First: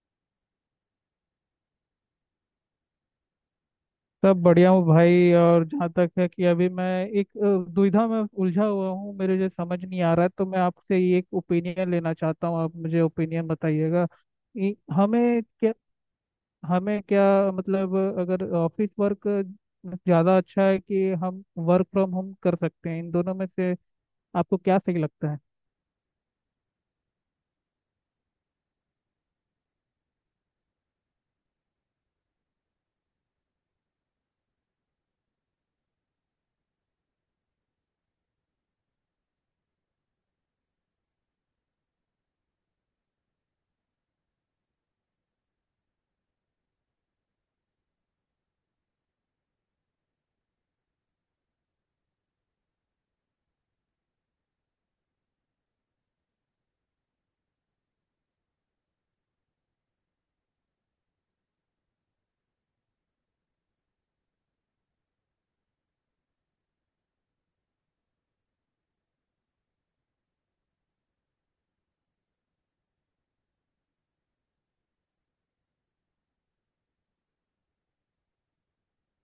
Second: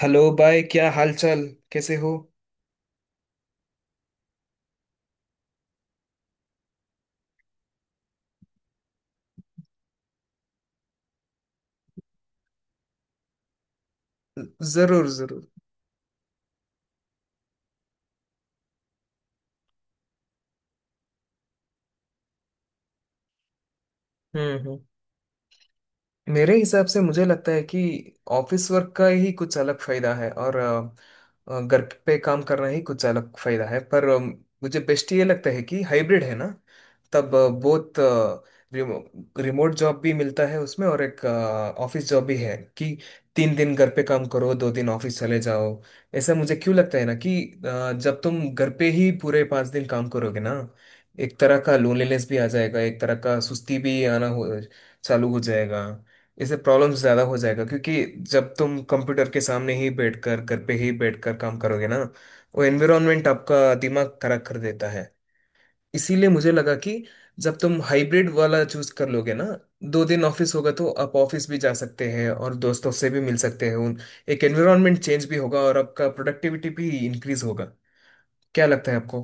Hello भाई, क्या हाल चाल, कैसे हो? सब बढ़िया हूँ भाई। और जहाँ तक है कि अभी मैं एक दुविधा में उलझा हुआ हूँ मेरे जो समझ नहीं आ रहा है। तो मैं आपसे ये एक ओपिनियन लेना चाहता हूँ। आप मुझे ओपिनियन बताइएगा कि जरूर, जरूर। क्या हमें क्या मतलब अगर ऑफिस वर्क ज़्यादा अच्छा है कि हम वर्क फ्रॉम होम कर सकते हैं, इन दोनों में से आपको हम्म हम्म। क्या सही लगता है? मेरे हिसाब से मुझे लगता है कि ऑफिस वर्क का ही कुछ अलग फायदा है, और घर पे काम करना ही कुछ अलग फायदा है। पर मुझे बेस्ट ये लगता है कि हाइब्रिड है ना। तब बहुत रिमो, रिमोट जॉब भी मिलता है उसमें, और एक ऑफिस जॉब भी है कि 3 दिन घर पे काम करो, 2 दिन ऑफिस चले जाओ। ऐसा मुझे क्यों लगता है ना कि जब तुम घर पे ही पूरे 5 दिन काम करोगे ना, एक तरह का लोनलीनेस भी आ जाएगा, एक तरह का सुस्ती भी आना हो चालू हो जाएगा। इससे प्रॉब्लम ज्यादा हो जाएगा, क्योंकि जब तुम कंप्यूटर के सामने ही बैठकर, घर पे ही बैठकर काम करोगे ना, वो एनवायरनमेंट आपका दिमाग खराब कर देता है। इसीलिए मुझे लगा कि जब तुम हाइब्रिड वाला चूज कर लोगे ना, 2 दिन ऑफिस होगा, तो आप ऑफिस भी जा सकते हैं और दोस्तों से भी मिल सकते हैं उन, एक एनवायरनमेंट चेंज भी होगा और आपका प्रोडक्टिविटी भी इंक्रीज होगा। क्या लगता है आपको?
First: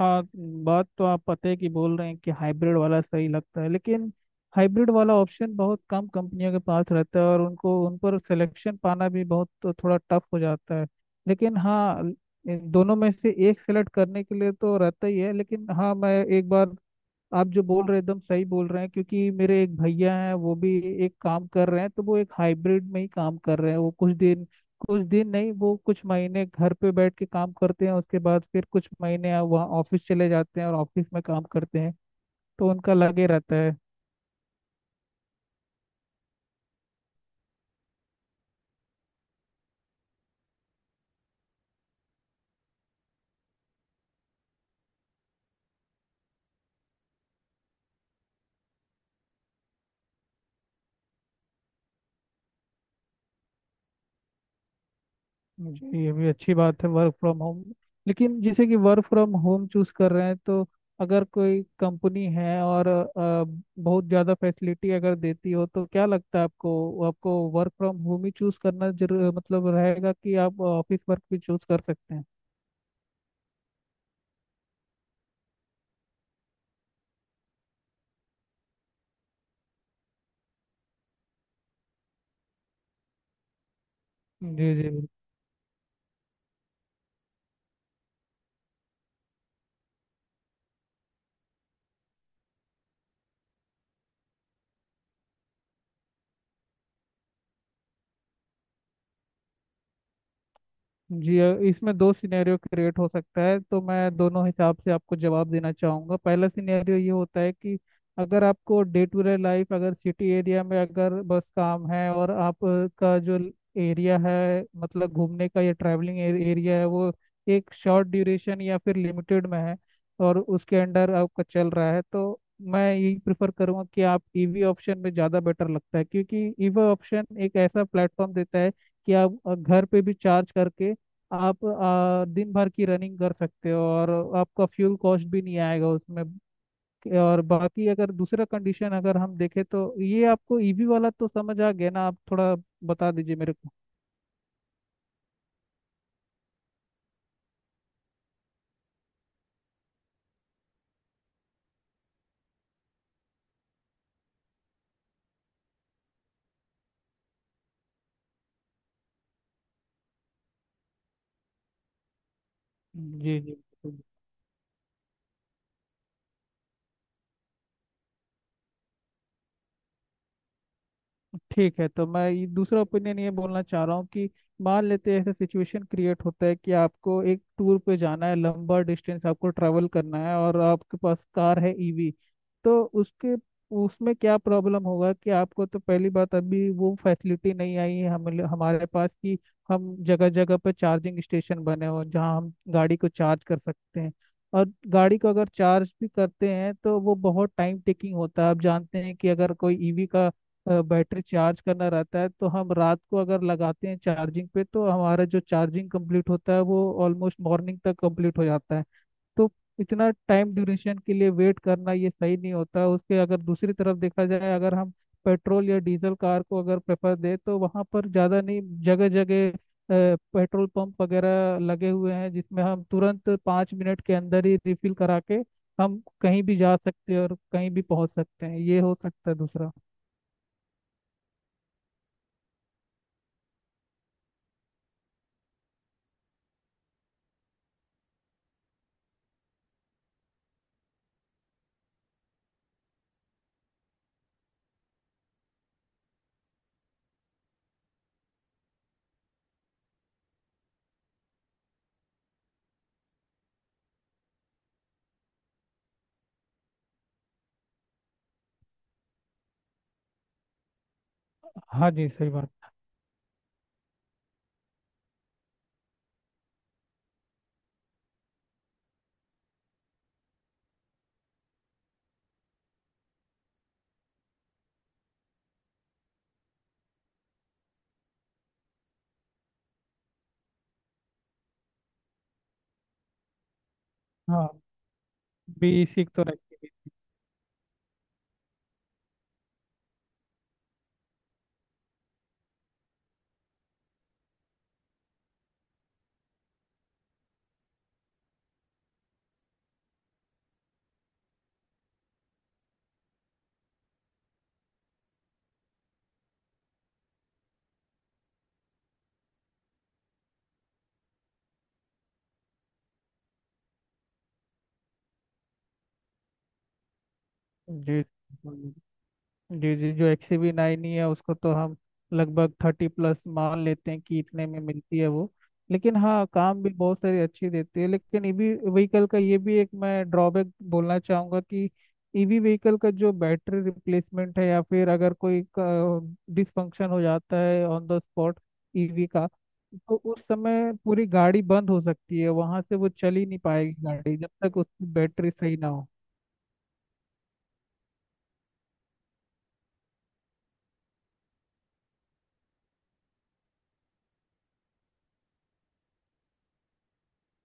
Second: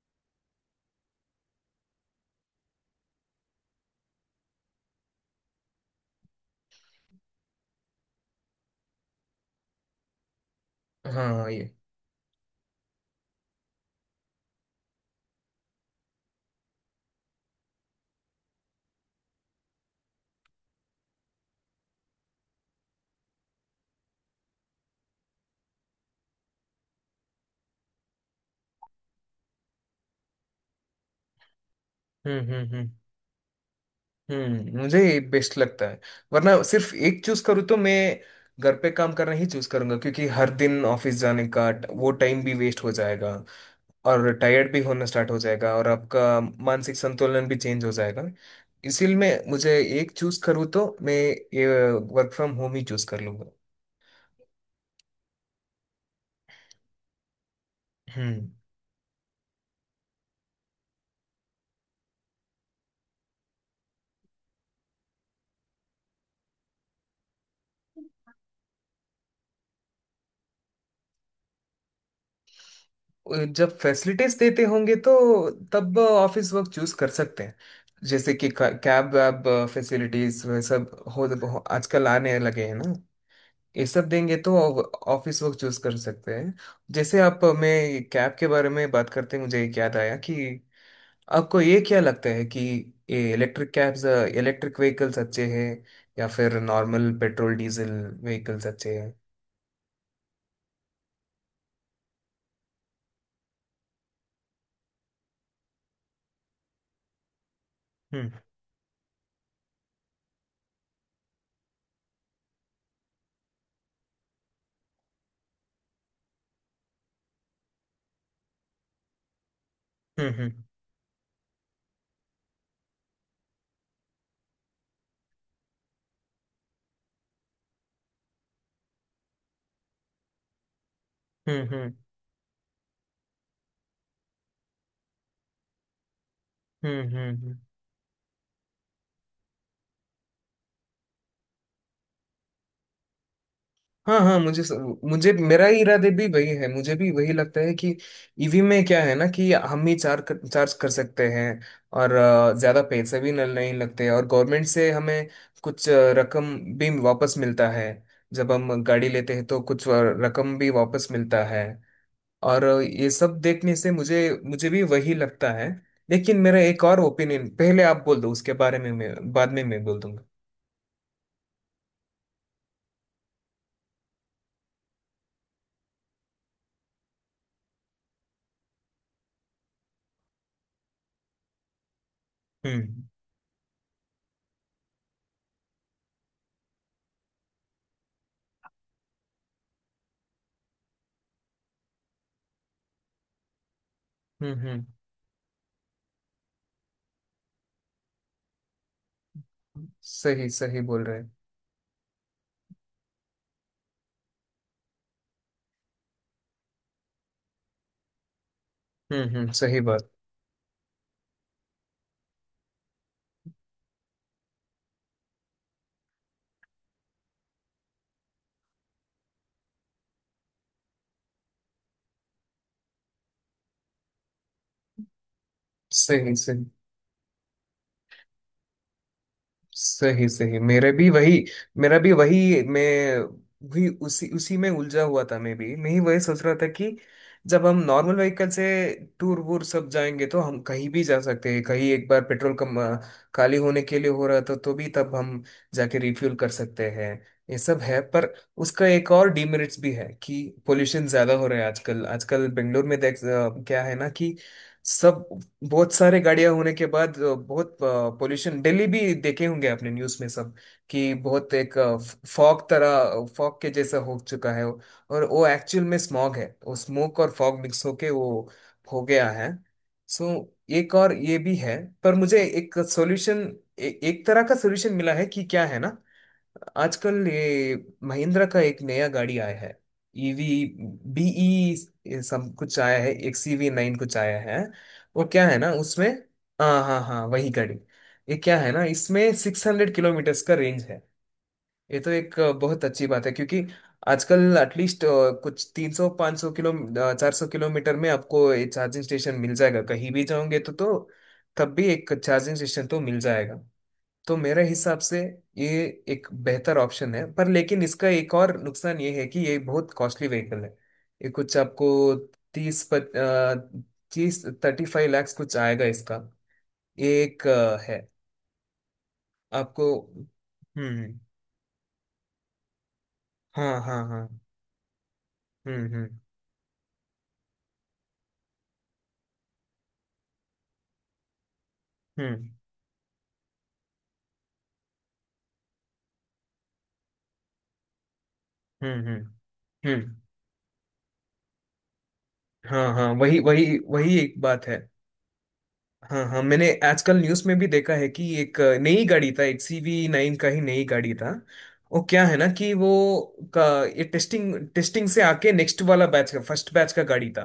हाँ, बात तो आप पते की बोल रहे हैं कि हाइब्रिड वाला सही लगता है, लेकिन हाइब्रिड वाला ऑप्शन बहुत कम कंपनियों के पास रहता है और उनको उन पर सिलेक्शन पाना भी बहुत तो थोड़ा टफ हो जाता है। हाँ, हाँ, लेकिन ये। हाँ, इन दोनों में से एक सेलेक्ट करने के लिए तो रहता ही है। लेकिन हाँ, मैं एक बार आप जो बोल रहे हैं एकदम सही बोल रहे हैं क्योंकि मेरे एक भैया हैं वो भी एक काम कर रहे हैं, तो वो एक हाइब्रिड में ही काम कर रहे हैं। वो कुछ दिन, कुछ दिन नहीं, वो कुछ महीने घर पे बैठ के काम करते हैं, उसके बाद फिर कुछ महीने वहाँ ऑफिस चले जाते हैं और ऑफिस में काम करते हैं। हम्म, हम्म, तो हम्म, उनका लगे रहता है। हम्म, मुझे ये बेस्ट लगता है। वरना सिर्फ एक चूज करूँ तो मैं घर पे काम करना ही चूज करूंगा, क्योंकि हर दिन ऑफिस जाने का वो टाइम भी वेस्ट हो जाएगा, और टायर्ड भी होना स्टार्ट हो जाएगा, और आपका मानसिक संतुलन भी चेंज हो जाएगा। इसीलिए मैं मुझे एक चूज करूँ तो मैं ये वर्क फ्रॉम होम ही चूज कर लूंगा। जी, ये भी अच्छी बात है वर्क फ्रॉम होम। लेकिन हम्म। जैसे कि वर्क फ्रॉम होम चूज कर रहे हैं तो अगर कोई कंपनी है और बहुत ज़्यादा फैसिलिटी अगर देती हो तो क्या लगता है आपको? आपको वर्क फ्रॉम होम ही चूज करना जरूर मतलब रहेगा, कि आप ऑफिस वर्क भी चूज कर सकते हैं? जब फैसिलिटीज देते होंगे, तो तब ऑफिस वर्क चूज कर सकते हैं। जैसे कि कैब वैब, फैसिलिटीज वह सब हो आजकल आने लगे हैं ना, ये सब देंगे तो जी जी। ऑफिस वर्क चूज कर सकते हैं। जैसे, आप, मैं कैब के बारे में बात करते हैं, मुझे एक याद आया कि आपको ये क्या लगता है कि ये इलेक्ट्रिक कैब्स, इलेक्ट्रिक व्हीकल्स अच्छे हैं, या फिर नॉर्मल पेट्रोल डीजल व्हीकल्स अच्छे हैं? जी इसमें दो सिनेरियो क्रिएट हो सकता है, तो मैं दोनों हिसाब से आपको जवाब देना चाहूँगा। पहला सिनेरियो ये होता है कि हम्म, अगर आपको डे टू डे लाइफ अगर सिटी एरिया में अगर बस काम है और आपका जो एरिया है मतलब घूमने का या ट्रैवलिंग एरिया है वो एक शॉर्ट ड्यूरेशन या फिर लिमिटेड में है हम्म, और हम्म, उसके अंडर आपका चल रहा है, तो मैं यही प्रेफर करूँगा कि आप ईवी ऑप्शन में ज़्यादा बेटर लगता है। क्योंकि ईवी ऑप्शन एक ऐसा प्लेटफॉर्म देता है कि आप घर पे भी चार्ज करके आप हम्म, दिन भर की रनिंग कर सकते हो और आपका फ्यूल कॉस्ट भी नहीं आएगा उसमें। हम्म, हम्म, और हम्म। बाकी अगर दूसरा कंडीशन अगर हम देखें, तो ये आपको ईवी वाला तो समझ आ गया ना? आप थोड़ा बता दीजिए मेरे को। हाँ, हाँ, मुझे मुझे मेरा ही इरादे भी वही है, मुझे भी वही लगता है कि ईवी में क्या है ना, कि हम ही चार्ज कर सकते हैं, और ज्यादा पैसे भी नहीं लगते, और गवर्नमेंट से हमें कुछ रकम भी वापस मिलता है। जब हम गाड़ी लेते हैं तो कुछ रकम भी वापस मिलता है। और ये जी सब जी। देखने से मुझे मुझे भी वही लगता है। लेकिन मेरा एक और ओपिनियन, पहले आप बोल दो उसके बारे में, मैं बाद में मैं बोल दूंगा। ठीक है, तो मैं ये दूसरा ओपिनियन ये बोलना चाह रहा हूँ कि मान लेते हैं ऐसा सिचुएशन क्रिएट होता है कि आपको एक टूर पे जाना है, लंबा डिस्टेंस आपको ट्रैवल करना है और आपके पास कार है ईवी। तो हम्म, उसके उसमें क्या प्रॉब्लम होगा कि आपको तो पहली बात अभी वो फैसिलिटी नहीं आई है हम हमारे पास कि हम जगह जगह पर चार्जिंग स्टेशन बने हों जहाँ हम गाड़ी को चार्ज कर सकते हैं। हम्म, और हम्म, गाड़ी को अगर चार्ज भी करते हैं तो वो बहुत टाइम टेकिंग होता है। आप जानते हैं कि अगर कोई ईवी का सही सही बोल रहे बैटरी हैं। चार्ज करना रहता है तो हम रात को अगर लगाते हैं चार्जिंग पे, तो हमारा जो चार्जिंग कंप्लीट होता है वो ऑलमोस्ट मॉर्निंग तक कंप्लीट हो जाता है। हम्म, तो हम्म, सही बात। इतना टाइम ड्यूरेशन के लिए वेट करना ये सही नहीं होता। उसके अगर दूसरी तरफ देखा जाए अगर हम पेट्रोल या डीजल कार को अगर प्रेफर दें तो वहाँ पर ज़्यादा नहीं, जगह जगह पेट्रोल पंप वगैरह लगे हुए हैं जिसमें हम तुरंत 5 मिनट के अंदर ही रिफिल करा के हम सही, कहीं भी सही, जा सकते हैं और कहीं भी पहुंच सकते हैं। ये हो सकता है दूसरा। सही, सही, मेरे भी वही, मेरा भी वही, मैं भी उसी उसी में उलझा हुआ था, मैं भी मैं ही वही सोच रहा था कि जब हम नॉर्मल व्हीकल से टूर वूर सब जाएंगे, तो हम कहीं भी जा सकते हैं, कहीं एक बार पेट्रोल कम, खाली होने के लिए हो रहा था, तो भी तब हम जाके रिफ्यूल कर सकते हैं। ये सब है, पर उसका एक और डीमेरिट्स भी है कि पोल्यूशन ज्यादा हो रहा है आजकल। आजकल बेंगलोर में क्या है ना कि सब, बहुत सारे गाड़ियां होने के बाद बहुत पोल्यूशन, दिल्ली भी देखे होंगे आपने न्यूज़ में, सब कि बहुत एक हाँ जी, सही बात। फॉग के जैसा हो चुका है वो। और वो एक्चुअल में स्मॉग है, वो स्मोक और फॉग मिक्स होके वो हो गया है। सो एक और ये भी है, पर मुझे एक सॉल्यूशन, एक तरह का सॉल्यूशन मिला है कि क्या है ना, आजकल ये महिंद्रा का एक नया गाड़ी आया है, ईवी, बीई सब कुछ आया है, एक सीवी 9 कुछ आया हाँ, है, वो क्या है ना उसमें। बेसिक तो रखी हाँ, है। हाँ, हाँ, वही गाड़ी। ये क्या है ना, इसमें 600 किलोमीटर्स का रेंज है। ये तो एक बहुत अच्छी बात है, क्योंकि आजकल एटलीस्ट कुछ 300, 500 किलो, 400 किलोमीटर में आपको ये चार्जिंग स्टेशन मिल जाएगा। कहीं भी जाओगे तो तब भी एक चार्जिंग स्टेशन तो मिल जाएगा। तो मेरे हिसाब से ये एक बेहतर ऑप्शन है, पर लेकिन इसका एक और नुकसान ये है कि ये बहुत कॉस्टली व्हीकल है। ये कुछ आपको तीस तीस 35 लाख कुछ आएगा इसका। ये एक है जी जी। आपको। जी जो XV9 ही है हम्म। उसको तो हम लगभग 30+ मान हाँ, लेते हैं हाँ, कि हाँ। इतने में मिलती है वो। हम्म, लेकिन हम्म, हाँ, काम भी बहुत सारी अच्छी देती है। लेकिन ईवी व्हीकल का ये भी एक मैं ड्रॉबैक बोलना चाहूँगा कि ईवी हम्म, व्हीकल का जो बैटरी रिप्लेसमेंट है या फिर अगर कोई डिसफंक्शन हो जाता है ऑन द स्पॉट हम्म, ईवी हम्म, का, तो हम्म। उस समय पूरी गाड़ी बंद हो सकती है, वहां से हाँ, वो हाँ, चल ही वही नहीं पाएगी वही गाड़ी वही जब एक तक बात है। उसकी बैटरी सही ना हो। हाँ, हाँ, मैंने आजकल न्यूज़ में भी देखा है कि एक नई गाड़ी था, एक सीवी 9 का ही नई गाड़ी था। वो क्या है ना, कि वो का ये टेस्टिंग, टेस्टिंग से आके नेक्स्ट वाला बैच का, फर्स्ट बैच का गाड़ी था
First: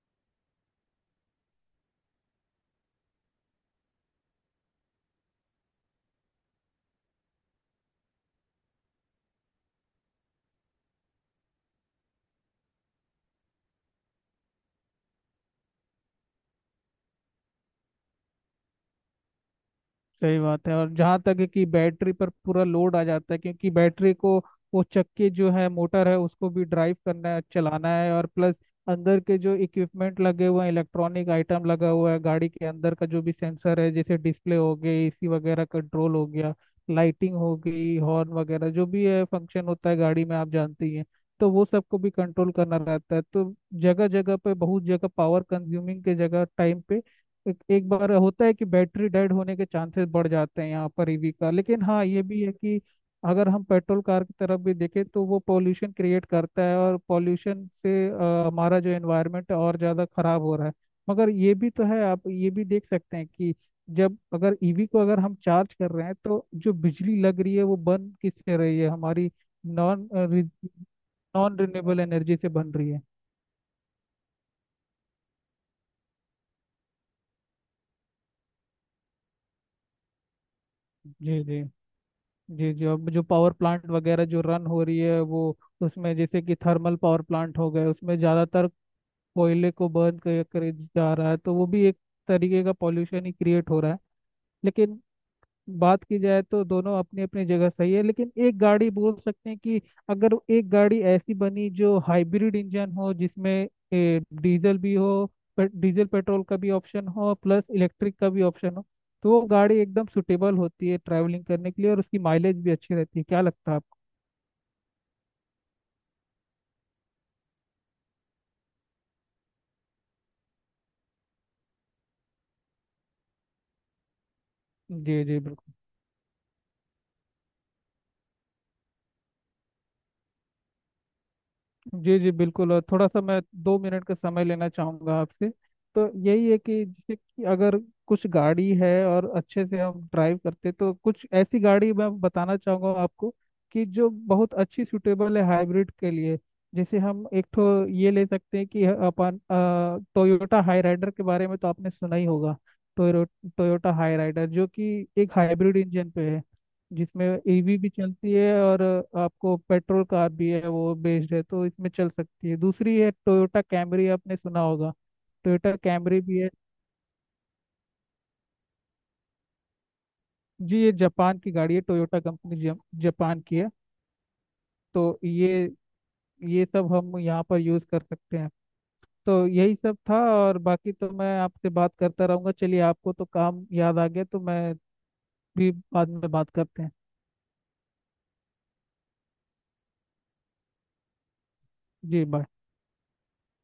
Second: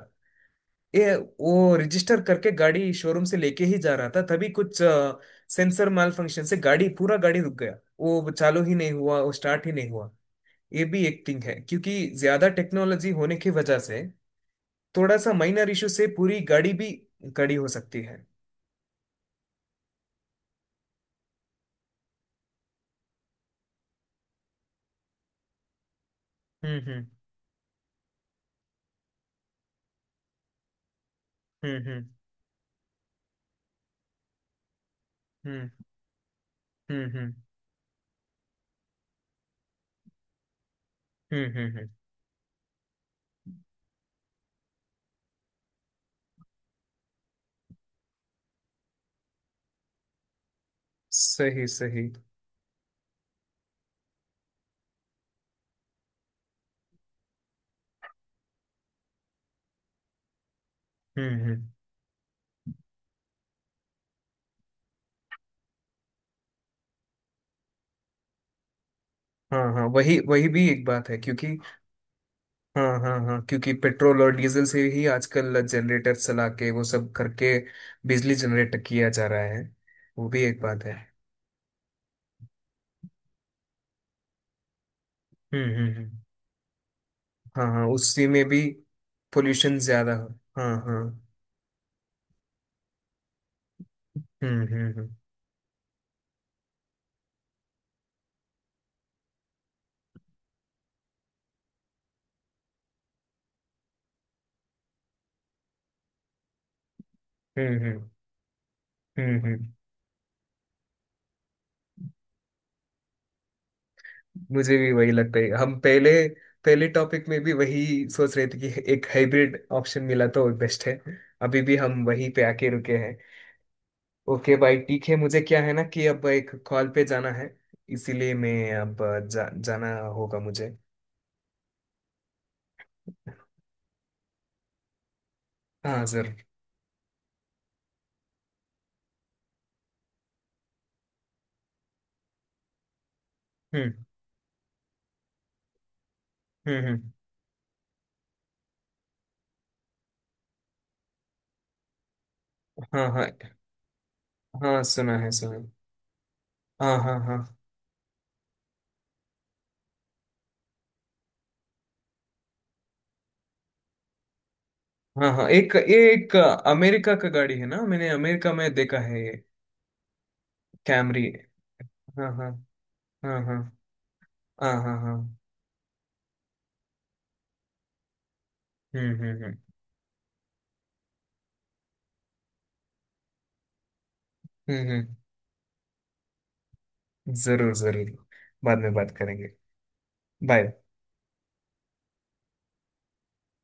ये। वो रजिस्टर करके गाड़ी शोरूम से लेके ही जा रहा था, तभी कुछ सेंसर माल फंक्शन से गाड़ी पूरा गाड़ी रुक गया, वो चालू ही नहीं हुआ, वो स्टार्ट ही नहीं हुआ। ये भी एक थिंग है, क्योंकि ज्यादा टेक्नोलॉजी होने की वजह से थोड़ा सा माइनर इशू से पूरी गाड़ी भी कड़ी हो सकती है। सही बात है। और जहाँ तक है कि बैटरी पर पूरा लोड आ जाता है, क्योंकि बैटरी को वो चक्के जो है मोटर है उसको भी हम्म, ड्राइव हम्म, करना है चलाना है और प्लस अंदर के जो इक्विपमेंट लगे हुए हैं, इलेक्ट्रॉनिक आइटम हम्म, लगा हम्म, हुआ है, गाड़ी के अंदर का जो भी सेंसर है, जैसे डिस्प्ले हो गई, एसी वगैरह हम्म, कंट्रोल हो गया, हम्म, हम्म, लाइटिंग हो गई, हॉर्न वगैरह जो भी है फंक्शन होता है गाड़ी में आप जानते ही हैं। तो हम्म, वो हम्म, हम्म। सबको भी कंट्रोल करना रहता है, तो जगह जगह पे बहुत जगह पावर कंज्यूमिंग के जगह टाइम पे एक बार होता है कि बैटरी डेड होने के चांसेस बढ़ जाते हैं यहाँ पर ईवी का। सही, लेकिन हाँ, सही। ये भी है कि अगर हम पेट्रोल कार की तरफ भी देखें तो वो पॉल्यूशन क्रिएट करता है, और पॉल्यूशन से हमारा जो एनवायरनमेंट है और ज़्यादा खराब हो रहा है। मगर हम्म, ये हम्म। भी तो है, आप ये भी देख सकते हैं कि जब अगर ईवी को अगर हम चार्ज कर रहे हैं तो जो बिजली लग रही है वो बन किससे रही है हमारी? हाँ, हाँ, नॉन वही वही भी एक बात है, क्योंकि, नॉन रिन्यूएबल एनर्जी से बन रही हाँ, है। हाँ, हाँ, क्योंकि पेट्रोल और डीजल से ही आजकल जनरेटर चला के वो सब करके बिजली जनरेट किया जा रहा है, वो भी एक बात है। जी जी। जी जी, अब जो पावर प्लांट वगैरह जो रन हो रही है वो हम्म, हम्म, उसमें हम्म। जैसे कि थर्मल पावर प्लांट हाँ, हो गए हाँ, उसमें उसी में भी ज़्यादातर कोयले पोल्यूशन को ज्यादा बर्न हो। कर, कर हाँ, हाँ। जा रहा है तो वो भी एक तरीके का पॉल्यूशन ही क्रिएट हो रहा है। हम्म, हम्म, लेकिन हम्म, बात की जाए तो दोनों अपनी अपनी जगह सही है, लेकिन एक गाड़ी बोल सकते हैं कि अगर एक गाड़ी ऐसी बनी जो हाइब्रिड इंजन हो जिसमें डीजल भी हो डीजल पेट्रोल का भी ऑप्शन हो प्लस हम्म, हम्म, इलेक्ट्रिक का भी ऑप्शन हो, तो हम्म, वो हम्म। गाड़ी एकदम सुटेबल होती है ट्रैवलिंग करने के लिए और उसकी माइलेज भी अच्छी रहती है। क्या लगता है आपको? मुझे भी वही लगता है, हम पहले पहले टॉपिक में भी वही सोच रहे थे कि एक हाइब्रिड ऑप्शन मिला तो बेस्ट है। अभी भी हम वही पे आके रुके हैं। ओके भाई, ठीक है, जी जी मुझे क्या है बिल्कुल। ना कि अब एक कॉल पे जाना है, इसीलिए मैं अब जाना होगा मुझे। जी जी बिल्कुल, और थोड़ा सा मैं 2 मिनट का समय लेना चाहूँगा आपसे। हाँ, तो जरूर। यही है कि जैसे कि अगर कुछ गाड़ी है और अच्छे से हम ड्राइव करते तो कुछ ऐसी गाड़ी मैं बताना चाहूँगा आपको कि हम्म, जो बहुत अच्छी सूटेबल है हाइब्रिड के लिए। हम्म, जैसे हम्म। हम एक तो ये ले सकते हैं कि अपन टोयोटा हाई राइडर के बारे में तो आपने सुना ही होगा। हाँ, टोयो हाँ, टोयोटा हाई राइडर जो हाँ, कि सुना है, एक सुना है। हाइब्रिड इंजन पे है हाँ, हाँ, जिसमें हाँ, ईवी भी चलती है और आपको पेट्रोल कार भी है वो बेस्ड है तो इसमें चल सकती है। दूसरी है टोयोटा कैमरी, आपने सुना होगा। हाँ, हाँ, एक टोयोटा ये कैमरी एक भी है। अमेरिका का गाड़ी है ना, मैंने अमेरिका में देखा है ये। जी, ये कैमरी, जापान की गाड़ी है, टोयोटा हाँ, हाँ, कंपनी जापान हाँ, की हाँ, है। हाँ, हाँ, हाँ। तो ये सब हम यहाँ पर यूज़ कर सकते हैं। हम्म, हम्म, तो हम्म, यही सब था, और बाकी तो मैं आपसे बात करता रहूँगा। चलिए, आपको तो काम याद आ गया तो मैं हम्म, हम्म। भी बाद में बात करते हैं। जरूर, जरूर, बाद में बात करेंगे, बाय। जी बाय।